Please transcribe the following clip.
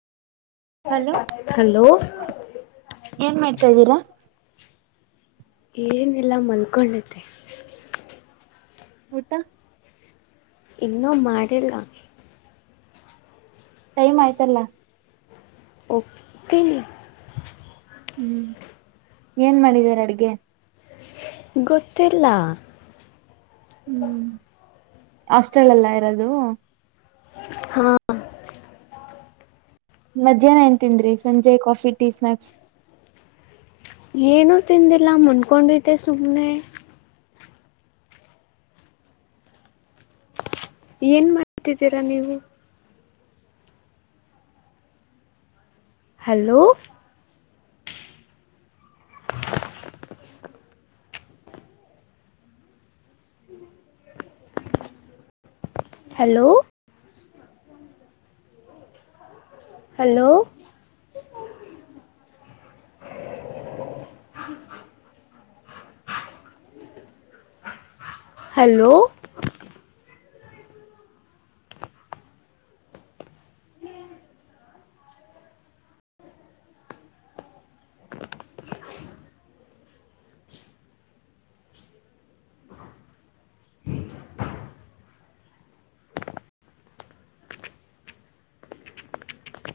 Hello hello ಏನ್ ಮಾಡ್ತಾ ಇದ್ದೀರಾ. ಏನಿಲ್ಲ ಮಲ್ಕೊಳ್ಳುತ್ತೆ. ಊಟ. ಇನ್ನೂ ಮಾಡಿಲ್ಲ. ಟೈಮ್ ಆಯ್ತಲ್ಲಾ. ಓಕೆ. ಹ್ಮ್ ಏನ್ ಮಾಡಿದಿದ್ದಾರೆ ಅಡ್ಗೆ. ಗೊತ್ತಿಲ್ಲ. ಹ್ಮ್ ಆಸ್ಟೆಲ್ ಎಲ್ಲ ಇರೋದು. ಹಾ- ಮಧ್ಯಾಹ್ನ ಎಏಂತನ್್ರೀ ಸಂಜೆ ಕಾಫಿ ಟೀ ಸ್ನಾಾಕ್ಸ್. ಏನೂ ತಿಂದಿಲ್ಲ ಮನಕೊಂಡಿದ್ದೆ ಸುಮ್ಮನೆ. ಏನ ಮಾಡ್ತಿದ್ದೀರಾ ನೀವು ಹಲೋ ಹಲೋ ಹಲೋ ಹಲೋ